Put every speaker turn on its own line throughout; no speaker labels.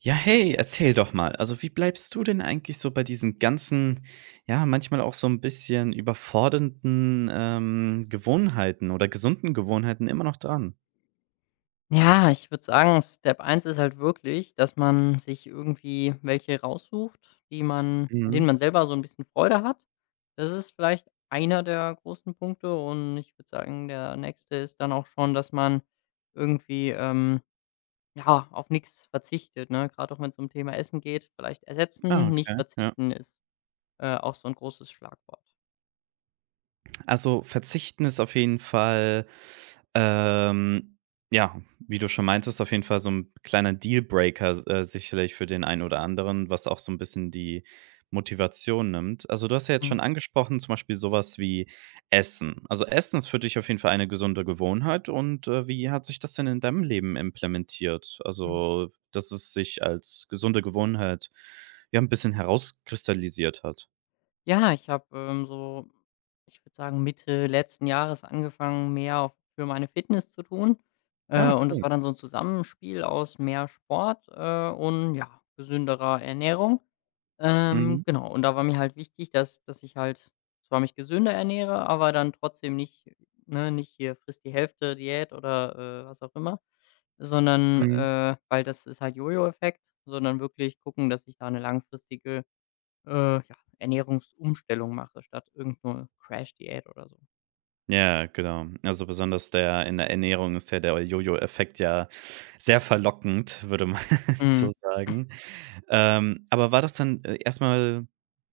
Ja, hey, erzähl doch mal. Also, wie bleibst du denn eigentlich so bei diesen ganzen, ja, manchmal auch so ein bisschen überfordernden, Gewohnheiten oder gesunden Gewohnheiten immer noch dran?
Ja, ich würde sagen, Step eins ist halt wirklich, dass man sich irgendwie welche raussucht, die man an denen
Mhm.
man selber so ein bisschen Freude hat. Das ist vielleicht einer der großen Punkte und ich würde sagen, der nächste ist dann auch schon, dass man irgendwie, ja, auf nichts verzichtet, ne? Gerade auch wenn es um Thema Essen geht, vielleicht
Ah,
ersetzen, nicht
okay, ja.
verzichten ist, auch so ein großes Schlagwort.
Also, verzichten ist auf jeden Fall, ähm, ja, wie du schon meintest, auf jeden Fall so ein kleiner Dealbreaker, s sicherlich für den einen oder anderen, was auch so ein bisschen die Motivation nimmt. Also, du hast ja jetzt schon angesprochen, zum Beispiel sowas wie Essen. Also, Essen ist für dich auf jeden Fall eine gesunde Gewohnheit und, wie hat sich das denn in deinem Leben implementiert?
Mhm.
Also, dass es sich als gesunde Gewohnheit, ja, ein bisschen herauskristallisiert hat.
Ja, ich habe, so ich würde sagen, Mitte letzten Jahres angefangen, mehr auf für meine Fitness zu tun. Äh,
Ja,
und das
cool.
war dann so ein Zusammenspiel aus mehr Sport, und, ja, gesünderer Ernährung.
Mhm,
Genau, und da war mir halt wichtig, dass ich halt zwar mich gesünder ernähre, aber dann trotzdem nicht ne, nicht hier frisst die Hälfte Diät“ oder, was auch immer, sondern,
mhm.
weil das ist halt Jojo-Effekt, sondern wirklich gucken, dass ich da eine langfristige ja, Ernährungsumstellung mache, statt irgend 'ne Crash-Diät oder so.
Ja, genau. Also, besonders der in der Ernährung ist ja der Jojo-Effekt ja sehr verlockend, würde man
Mhm.
so sagen. Aber war das dann, erst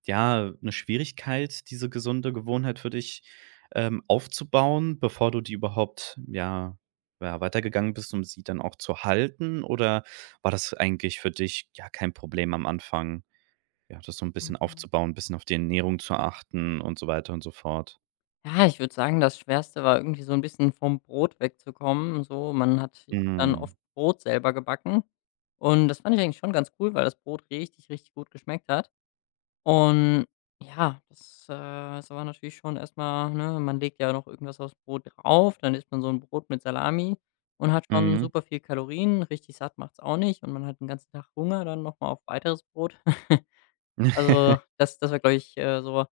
ja, eine Schwierigkeit, diese gesunde Gewohnheit für dich, aufzubauen, bevor du die überhaupt, ja ja, weitergegangen bist, um sie dann auch zu halten? Oder war das eigentlich für dich, ja, kein Problem am Anfang, ja, das so ein bisschen
Mhm.
aufzubauen, ein bisschen auf die Ernährung zu achten und so weiter und so fort?
Ja, ich würde sagen, das Schwerste war irgendwie so ein bisschen vom Brot wegzukommen, so. Man hat ich habe dann
Mhm.
oft Brot selber gebacken und das fand ich eigentlich schon ganz cool, weil das Brot richtig, richtig gut geschmeckt hat. Und ja, das, ist aber natürlich schon erstmal ne, man legt ja noch irgendwas aufs Brot drauf, dann isst man so ein Brot mit Salami und hat schon
Mhm.
super viel Kalorien. Richtig satt macht's auch nicht und man hat den ganzen Tag Hunger dann noch mal auf weiteres Brot. Also, das war, glaube ich, so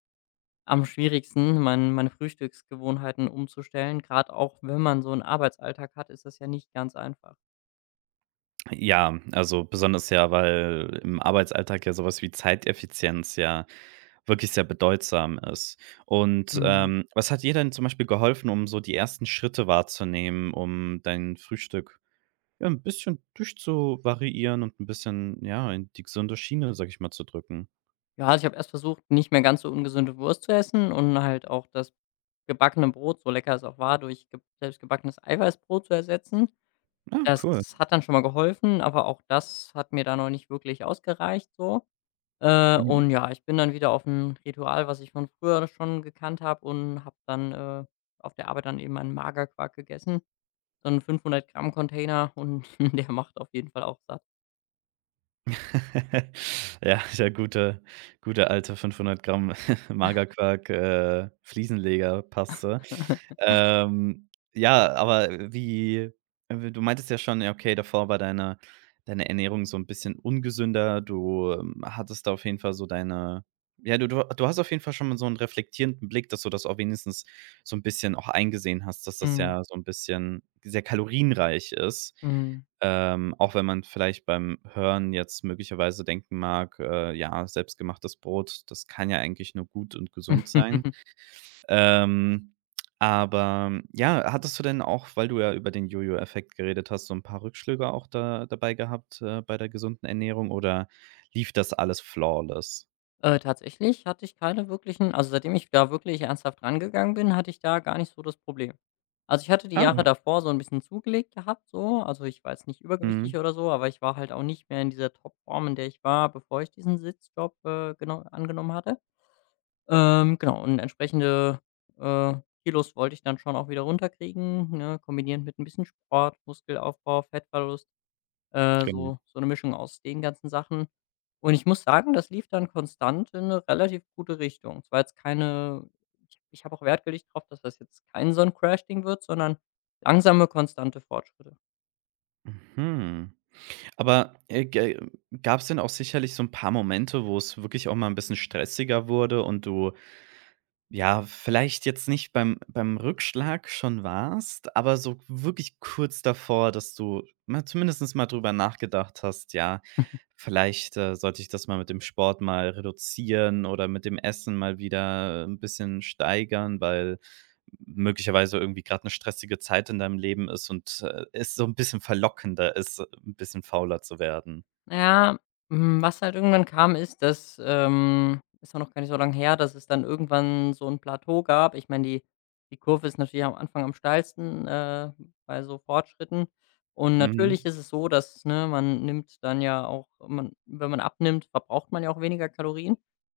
am schwierigsten, meine Frühstücksgewohnheiten umzustellen. Gerade auch, wenn man so einen Arbeitsalltag hat, ist das ja nicht ganz einfach.
Ja, also besonders ja, weil im Arbeitsalltag ja sowas wie Zeiteffizienz ja wirklich sehr bedeutsam ist. Und,
Mhm.
was hat dir denn zum Beispiel geholfen, um so die ersten Schritte wahrzunehmen, um dein Frühstück, ja, ein bisschen durchzuvariieren und ein bisschen, ja, in die gesunde Schiene, sag ich mal, zu drücken?
Ja, also ich habe erst versucht, nicht mehr ganz so ungesunde Wurst zu essen und halt auch das gebackene Brot, so lecker es auch war, durch ge selbstgebackenes Eiweißbrot zu ersetzen.
Ah,
Das
cool.
hat dann schon mal geholfen, aber auch das hat mir da noch nicht wirklich ausgereicht so. Äh,
Mhm.
und ja, ich bin dann wieder auf ein Ritual, was ich von früher schon gekannt habe und habe dann, auf der Arbeit dann eben meinen Magerquark gegessen. So 'n 500 Gramm Container und der macht auf jeden Fall auch satt.
Ja, der gute gute alte 500 Gramm Magerquark, Fliesenlegerpaste. Ja, aber wie w du meintest ja schon, ja, okay, davor war deine deine Ernährung so ein bisschen ungesünder. Du, hattest da auf jeden Fall so deine ja, du hast auf jeden Fall schon mal so einen reflektierenden Blick, dass du das auch wenigstens so ein bisschen auch eingesehen hast, dass das
Mhm,
ja so ein bisschen sehr kalorienreich ist.
mhm.
Auch wenn man vielleicht beim Hören jetzt möglicherweise denken mag, ja, selbstgemachtes Brot, das kann ja eigentlich nur gut und gesund sein. Ähm, aber hm, ja, hattest du denn auch, weil du ja über den Jojo-Effekt geredet hast, so ein paar Rückschläge auch da dabei gehabt, bei der gesunden Ernährung oder lief das alles flawless?
Tatsächlich hatte ich keine wirklichen also, seitdem ich da wirklich ernsthaft rangegangen bin, hatte ich da gar nicht so das Problem. Also, ich hatte die Jahre
Ah,
davor so ein bisschen zugelegt gehabt so. Also, ich war jetzt nicht
mhm,
übergewichtig oder so, aber ich war halt auch nicht mehr in dieser Topform, in der ich war, bevor ich diesen Sitzjob, genau angenommen hatte. Genau und entsprechende, äh, Kilos wollte ich dann schon auch wieder runterkriegen, ne, kombiniert mit ein bisschen Sport, Muskelaufbau, Fettverlust. Äh,
genau.
so so eine Mischung aus den ganzen Sachen. Und ich muss sagen, das lief dann konstant in eine relativ gute Richtung. Es war jetzt keine ich habe auch Wert gelegt drauf, dass das jetzt kein so ein Crash-Ding wird, sondern langsame, konstante Fortschritte.
Mhm. Aber, gä gab's denn auch sicherlich so ein paar Momente, wo es wirklich auch mal ein bisschen stressiger wurde und du ja, vielleicht jetzt nicht beim Rückschlag schon warst, aber so wirklich kurz davor, dass du mal zumindest mal drüber nachgedacht hast: „Ja, vielleicht, sollte ich das mal mit dem Sport mal reduzieren oder mit dem Essen mal wieder ein bisschen steigern“, weil möglicherweise irgendwie gerade eine stressige Zeit in deinem Leben ist und, es so ein bisschen verlockender ist, ein bisschen fauler zu werden.
Ja, was halt irgendwann kam, ist, dass ist auch noch gar nicht so lange her, dass es dann irgendwann so ein Plateau gab. Ich meine, die Kurve ist natürlich am Anfang am steilsten, bei so Fortschritten. Und
Mhm,
natürlich ist es so, dass, ne, man nimmt dann ja auch man wenn man abnimmt, verbraucht man ja auch weniger Kalorien.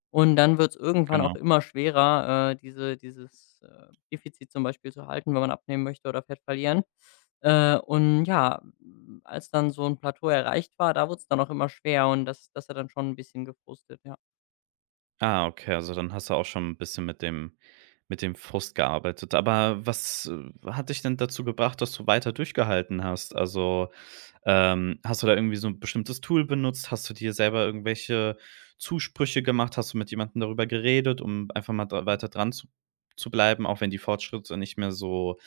Und dann wird es irgendwann auch
genau.
immer schwerer, dieses, Defizit zum Beispiel zu halten, wenn man abnehmen möchte oder Fett verlieren. Und ja, als dann so ein Plateau erreicht war, da wurde es dann auch immer schwer und das hat dann schon ein bisschen gefrustet, ja.
Ah, okay, also dann hast du auch schon ein bisschen mit dem Frust gearbeitet. Aber was, hat dich denn dazu gebracht, dass du weiter durchgehalten hast? Also, hast du da irgendwie so ein bestimmtes Tool benutzt? Hast du dir selber irgendwelche Zusprüche gemacht? Hast du mit jemandem darüber geredet, um einfach mal dra weiter dran zu bleiben, auch wenn die Fortschritte nicht mehr so,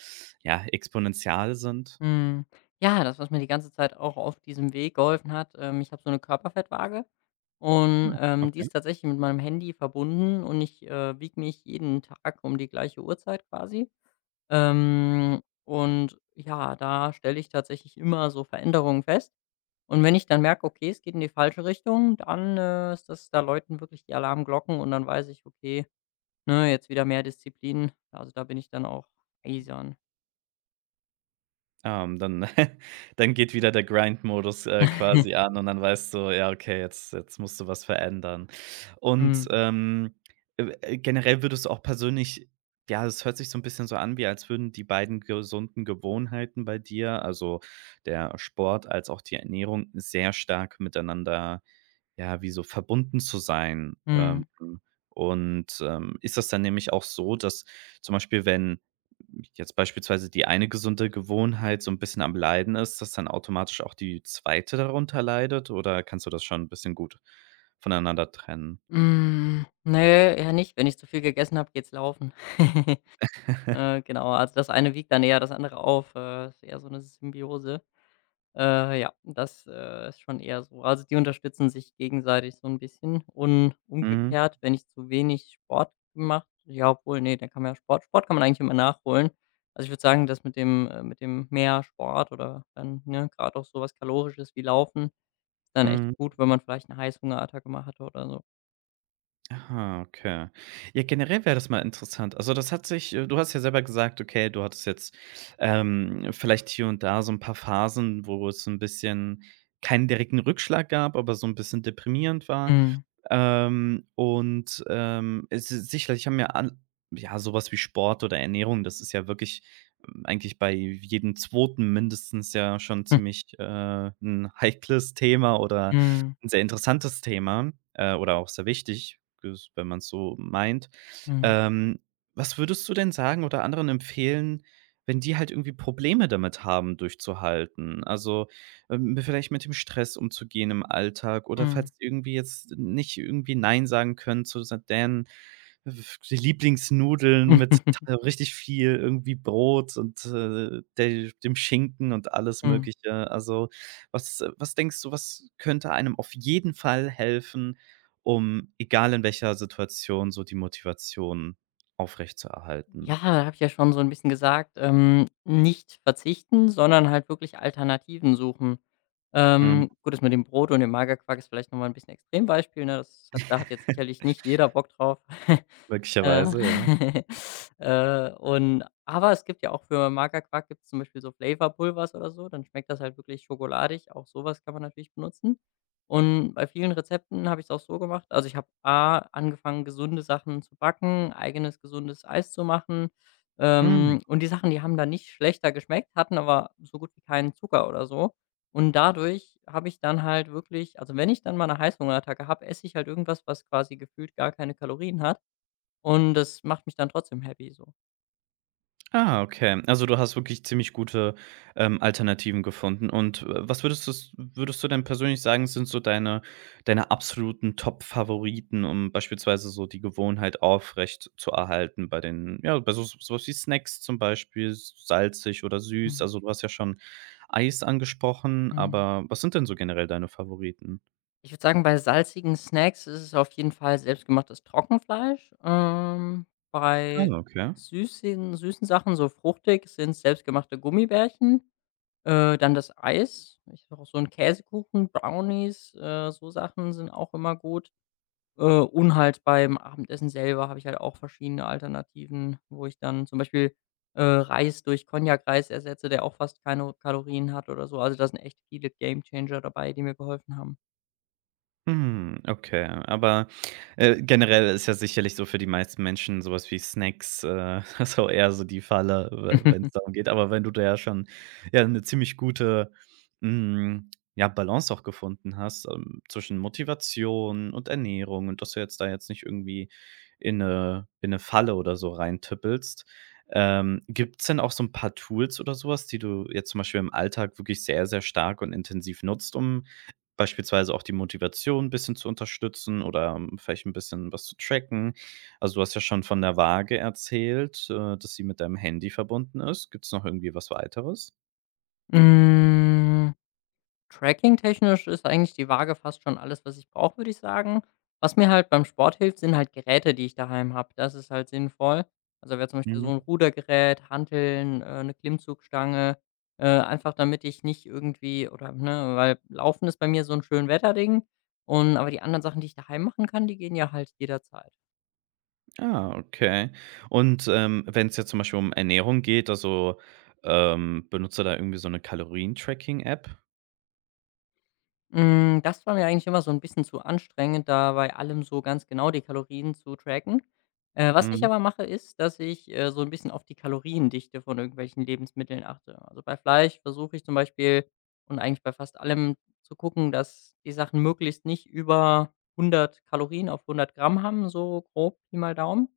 ja, exponentiell sind?
Mhm. Ja, das, was mir die ganze Zeit auch auf diesem Weg geholfen hat, ich habe so eine Körperfettwaage und, die ist tatsächlich mit meinem Handy verbunden und ich, wiege mich jeden Tag um die gleiche Uhrzeit quasi. Und ja, da stelle ich tatsächlich immer so Veränderungen fest. Und wenn ich dann merke, okay, es geht in die falsche Richtung, dann, ist das da läuten wirklich die Alarmglocken und dann weiß ich, okay, ne, jetzt wieder mehr Disziplin. Also, da bin ich dann auch eisern.
Dann dann geht wieder der Grind-Modus, quasi an und dann weißt du: „Ja, okay, jetzt musst du was verändern.“ Und,
Mhm.
generell würdest du auch persönlich ja, es hört sich so ein bisschen so an, wie als würden die beiden gesunden Gewohnheiten bei dir, also der Sport als auch die Ernährung, sehr stark miteinander, ja, wie so verbunden zu sein.
Mhm.
Und, ist das dann nämlich auch so, dass zum Beispiel, wenn jetzt beispielsweise die eine gesunde Gewohnheit so ein bisschen am Leiden ist, dass dann automatisch auch die zweite darunter leidet oder kannst du das schon ein bisschen gut voneinander trennen?
Hm, ne, eher nicht. Wenn ich zu viel gegessen habe, geht's laufen. Genau, also das eine wiegt dann eher das andere auf. Ist eher so eine Symbiose. Ja, das, ist schon eher so. Also, die unterstützen sich gegenseitig so ein bisschen und
Mhm,
umgekehrt, wenn ich zu wenig Sport gemacht ja, obwohl, nee dann kann man ja Sport kann man eigentlich immer nachholen. Also, ich würde sagen, dass mit dem mehr Sport oder dann, ne, grad auch sowas Kalorisches wie Laufen ist dann echt
mhm.
gut, wenn man vielleicht eine Heißhungerattacke mal hatte oder so.
Aha, okay. Ja, generell wäre das mal interessant. Also, das hat sich du hast ja selber gesagt, okay, du hattest jetzt, vielleicht hier und da so ein paar Phasen, wo es ein bisschen keinen direkten Rückschlag gab, aber so ein bisschen deprimierend war.
Mhm.
Und, es ist sicherlich haben mir an ja, sowas wie Sport oder Ernährung, das ist ja wirklich eigentlich bei jedem Zweiten mindestens ja schon ziemlich, 'n heikles Thema oder
Mhm.
'n sehr interessantes Thema, oder auch sehr wichtig, ges wenn man's so meint.
Mhm.
Ähm, Was würdest du denn sagen oder anderen empfehlen, wenn die halt irgendwie Probleme damit haben, durchzuhalten? Also vielleicht mit dem Stress umzugehen im Alltag oder falls
Mhm.
ihr irgendwie jetzt nicht irgendwie nein sagen können zu sa deren f Lieblingsnudeln mit t
Mhm.
richtig viel irgendwie Brot und, de dem Schinken und alles Mögliche. Also, was was denkst du, was könnte einem auf jeden Fall helfen, um, egal in welcher Situation, so die Motivation
Ja,
aufrechtzuerhalten?
da habe ich ja schon so ein bisschen gesagt, nicht verzichten, sondern halt wirklich Alternativen suchen.
Mhm.
Gut, das mit dem Brot und dem Magerquark ist vielleicht noch mal 'n bisschen Extrembeispiel, ne? Das hat da hat jetzt sicherlich nicht jeder Bock drauf. Äh,
Möglicherweise, ja.
aber es gibt ja auch für Magerquark gibt es zum Beispiel so Flavorpulvers oder so, dann schmeckt das halt wirklich schokoladig. Auch sowas kann man natürlich benutzen. Und bei vielen Rezepten habe ich es auch so gemacht. Also, ich habe A angefangen, gesunde Sachen zu backen, eigenes gesundes Eis zu machen.
Mhm.
Und die Sachen, die haben dann nicht schlechter geschmeckt, hatten aber so gut wie keinen Zucker oder so. Und dadurch habe ich dann halt wirklich also, wenn ich dann mal eine Heißhungerattacke habe, esse ich halt irgendwas, was quasi gefühlt gar keine Kalorien hat. Und das macht mich dann trotzdem happy so.
Ah, okay. Also, du hast wirklich ziemlich gute, Alternativen gefunden. Und, was würdest du's würdest du denn persönlich sagen, sind so deine deine absoluten Top-Favoriten, um beispielsweise so die Gewohnheit aufrecht zu erhalten bei den ja, bei so so was wie Snacks zum Beispiel, s salzig oder süß.
Mhm,
Also, du hast ja schon Eis angesprochen,
mhm.
aber was sind denn so generell deine Favoriten?
Ich würde sagen, bei salzigen Snacks ist es auf jeden Fall selbstgemachtes Trockenfleisch.
Ah,
Bei
okay.
süßen Sachen, so fruchtig, sind's selbstgemachte Gummibärchen, dann das Eis. Ich habe auch so 'n Käsekuchen, Brownies, so Sachen sind auch immer gut. Und halt beim Abendessen selber habe ich halt auch verschiedene Alternativen, wo ich dann zum Beispiel, Reis durch Cognac-Reis ersetze, der auch fast keine Kalorien hat oder so. Also, da sind echt viele Gamechanger dabei, die mir geholfen haben.
Hm, okay. Aber, generell ist ja sicherlich so für die meisten Menschen sowas wie Snacks, so eher so die Falle, wenn es darum geht. Aber wenn du da ja schon, ja, eine ziemlich gute, hm, ja, Balance auch gefunden hast, zwischen Motivation und Ernährung und dass du jetzt da jetzt nicht irgendwie in eine Falle oder so reintippelst. Gibt's denn auch so ein paar Tools oder sowas, die du jetzt zum Beispiel im Alltag wirklich sehr, sehr stark und intensiv nutzt, um beispielsweise auch die Motivation ein bisschen zu unterstützen oder, vielleicht ein bisschen was zu tracken. Also, du hast ja schon von der Waage erzählt, dass sie mit deinem Handy verbunden ist. Gibt es noch irgendwie was weiteres?
Hm. Tracking-technisch ist eigentlich die Waage fast schon alles, was ich brauche, würde ich sagen. Was mir halt beim Sport hilft, sind halt Geräte, die ich daheim habe. Das ist halt sinnvoll. Also wäre zum Beispiel so
Mhm.
ein Rudergerät, Hanteln, 'ne Klimmzugstange, einfach damit ich nicht irgendwie oder ne, weil Laufen ist bei mir so ein schön Wetterding. Und aber die anderen Sachen, die ich daheim machen kann, die gehen ja halt jederzeit.
Ah, okay. Und, wenn es jetzt zum Beispiel um Ernährung geht, also, benutzt du da irgendwie so eine Kalorien-Tracking-App?
Hm, das war mir eigentlich immer so ein bisschen zu anstrengend, da bei allem so ganz genau die Kalorien zu tracken. Was ich
Mhm.
aber mache, ist, dass ich, so ein bisschen auf die Kaloriendichte von irgendwelchen Lebensmitteln achte. Also, bei Fleisch versuche ich zum Beispiel und eigentlich bei fast allem zu gucken, dass die Sachen möglichst nicht über 100 Kalorien auf 100 Gramm haben, so grob, Pi mal Daumen.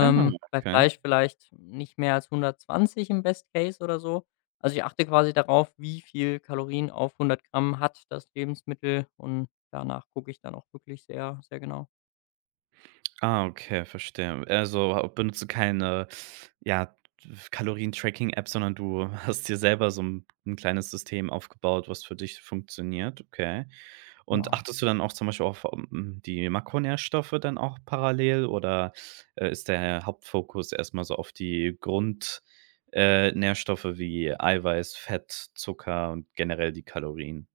Ah,
Bei
okay.
Fleisch vielleicht nicht mehr als 120 im Best Case oder so. Also, ich achte quasi darauf, wie viel Kalorien auf 100 Gramm hat das Lebensmittel und danach gucke ich dann auch wirklich sehr, sehr genau.
Ah, okay, verstehe. Also, benutzt du keine, ja, Kalorien-Tracking-App, sondern du hast dir selber so ein 'n kleines System aufgebaut, was für dich funktioniert, okay. Und
Ja.
achtest du dann auch zum Beispiel auf, hm, die Makronährstoffe dann auch parallel oder, ist der Hauptfokus erstmal so auf die Grundnährstoffe Nährstoffe wie Eiweiß, Fett, Zucker und generell die Kalorien?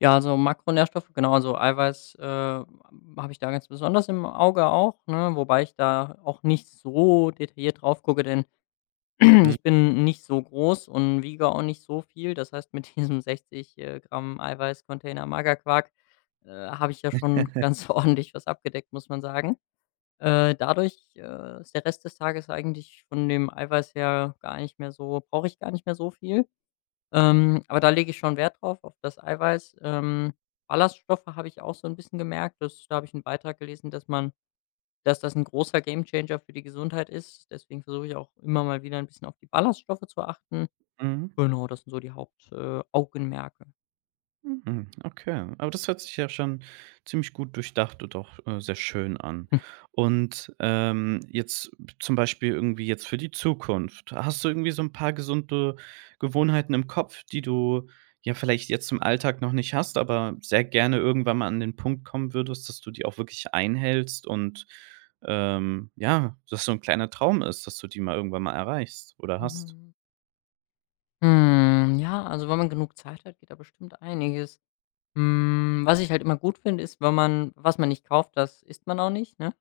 Ja, also, Makronährstoffe, genau, also, Eiweiß, habe ich da ganz besonders im Auge auch, ne? Wobei ich da auch nicht so detailliert drauf gucke, denn
Mhm.
ich bin nicht so groß und wiege auch nicht so viel. Das heißt, mit diesem 60, Gramm Eiweißcontainer Magerquark, habe ich ja schon ganz ordentlich was abgedeckt, muss man sagen. Dadurch ist der Rest des Tages eigentlich von dem Eiweiß her gar nicht mehr so brauche ich gar nicht mehr so viel. Aber da lege ich schon Wert drauf, auf das Eiweiß. Ballaststoffe habe ich auch so ein bisschen gemerkt, das da habe ich 'n Beitrag gelesen, dass man dass das ein großer Gamechanger für die Gesundheit ist. Deswegen versuche ich auch immer mal wieder ein bisschen auf die Ballaststoffe zu achten.
Mhm.
Genau, das sind so die Hauptaugenmerke. Augenmerke.
Mhm, okay. Aber das hört sich ja schon ziemlich gut durchdacht und auch, sehr schön an.
Hm.
Und, jetzt zum Beispiel irgendwie jetzt für die Zukunft. Hast du irgendwie so ein paar gesunde Gewohnheiten im Kopf, die du ja vielleicht jetzt im Alltag noch nicht hast, aber sehr gerne irgendwann mal an den Punkt kommen würdest, dass du die auch wirklich einhältst und, ja, dass so ein kleiner Traum ist, dass du die mal irgendwann mal erreichst oder hast?
Mhm. Hm, ja, also, wenn man genug Zeit hat, geht da bestimmt einiges. Hm, was ich halt immer gut finde, ist, wenn man was man nicht kauft, das isst man auch nicht, ne?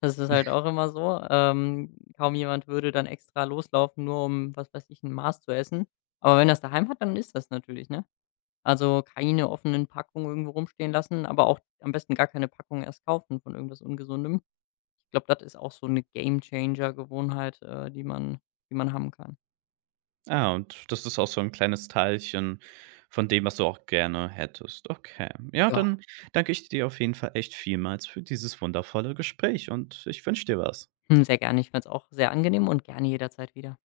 Das ist halt auch immer so. Kaum jemand würde dann extra loslaufen, nur um, was weiß ich, 'n Mars zu essen. Aber wenn das daheim hat, dann ist das natürlich, ne? Also, keine offenen Packungen irgendwo rumstehen lassen, aber auch am besten gar keine Packung erst kaufen von irgendwas Ungesundem. Ich glaube, das ist auch so eine game changer gewohnheit die man haben kann.
Ah, und das ist auch so 'n kleines Teilchen von dem, was du auch gerne hättest. Okay. Ja,
Ja.
dann danke ich dir auf jeden Fall echt vielmals für dieses wundervolle Gespräch und ich wünsche dir was.
Hm, sehr gerne. Ich fand's auch sehr angenehm und gerne jederzeit wieder.